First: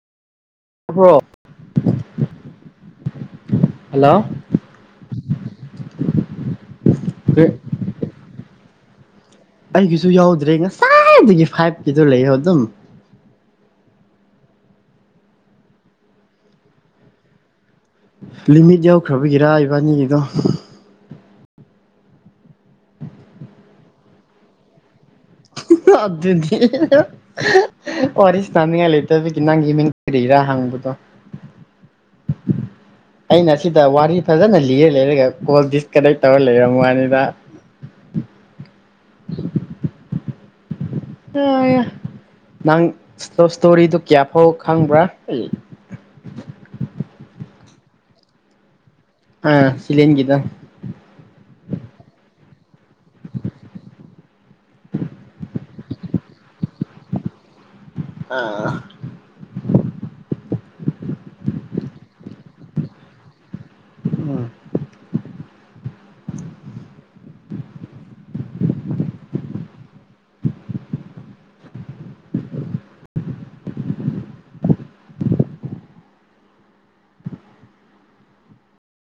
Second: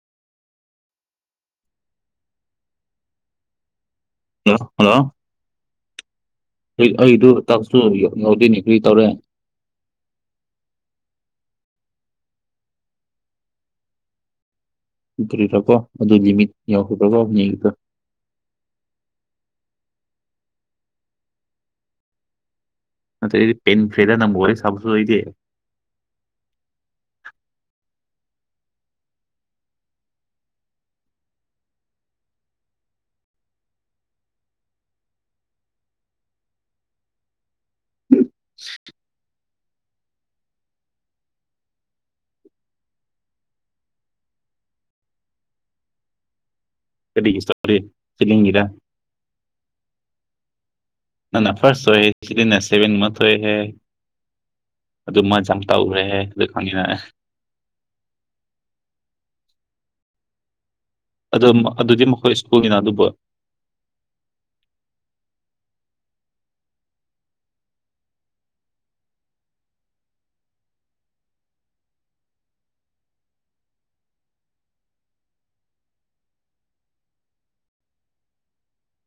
ꯈ꯭ꯔꯣ hello. Hello hello. [inaudible] ꯑꯩꯗꯨ ꯇꯛꯁꯨ ꯉꯧꯗꯅꯤ ꯀ꯭ꯔꯤ ꯇꯧꯔꯦ ꯑꯩꯒꯤꯁꯨ ꯌꯥꯎꯗ꯭ꯔꯦ ꯉꯁꯥꯏꯗꯒꯤ ꯐꯥꯏꯚꯀꯤꯗꯣ ꯂꯩꯌꯣ ꯑꯗꯨꯝ ꯎꯈꯔꯤꯔꯀꯣ ꯑꯗꯨ ꯂꯤꯃꯤꯠ ꯌꯥꯎꯈ꯭ꯔꯀꯣ ꯌꯦꯛꯇ ꯂꯤꯃꯤꯠ ꯌꯧꯈ꯭ꯔꯕꯒꯤꯔꯥ ꯏꯕꯥꯅꯤꯒꯤꯗꯣ ꯭ꯔ ꯄꯦꯟ ꯐ꯭ꯂꯗ ꯅ ꯍ ꯋꯥꯔꯤꯔ ꯁꯥꯕꯁꯨꯦ ꯍꯥꯗꯤ ꯋꯥꯔꯤꯔꯤ ꯁꯅꯥꯃꯤꯉ ꯂꯩꯇ ꯀ ꯅꯪꯒꯤ ꯃꯤꯔ ꯍꯪꯕꯗꯣ ꯎꯝ [unintelligible] ꯑꯩꯅ ꯁꯤꯗ ꯋꯥꯔꯤ ꯐꯖꯅ ꯂꯤꯔ ꯂꯩꯔꯒ ꯀꯣꯜ ꯗꯤꯁꯀꯅꯦꯛ ꯇꯧꯔ ꯂꯩꯔꯝ ꯋꯥꯅꯤꯗ [unintelligible] ꯅꯪꯞ ꯏꯁꯇꯣꯔꯤꯗꯨ ꯀꯌꯥ ꯐꯥꯎ ꯈꯪꯕ꯭ꯔꯥ ꯀ ꯁꯤꯂꯤꯒꯤꯔ ꯑ ꯁꯤꯂꯦꯟꯒꯤꯗꫭ ꯅ ꯅ ꯐꯥꯁ ꯑꯣꯏꯦ ꯁꯤ ꯁꯦꯚꯦꯟ ꯃꯟꯊ ꯑꯣꯏꯍꯦ ꯑꯗꯨ ꯃꯁ ꯌꯥꯝ ꯇꯧꯈ꯭ꯔꯦꯍꯦ ꯑꯗꯨ ꯈꯪꯉꯤꯅ ꯑ ꯑꯗꯣ ꯑꯗꯨꯗꯤ ꯃꯈꯣꯏ ꯁ꯭ꯀꯨꯜꯒꯤꯅ ꯑꯗꯨꯕꯨ ꯎꯝ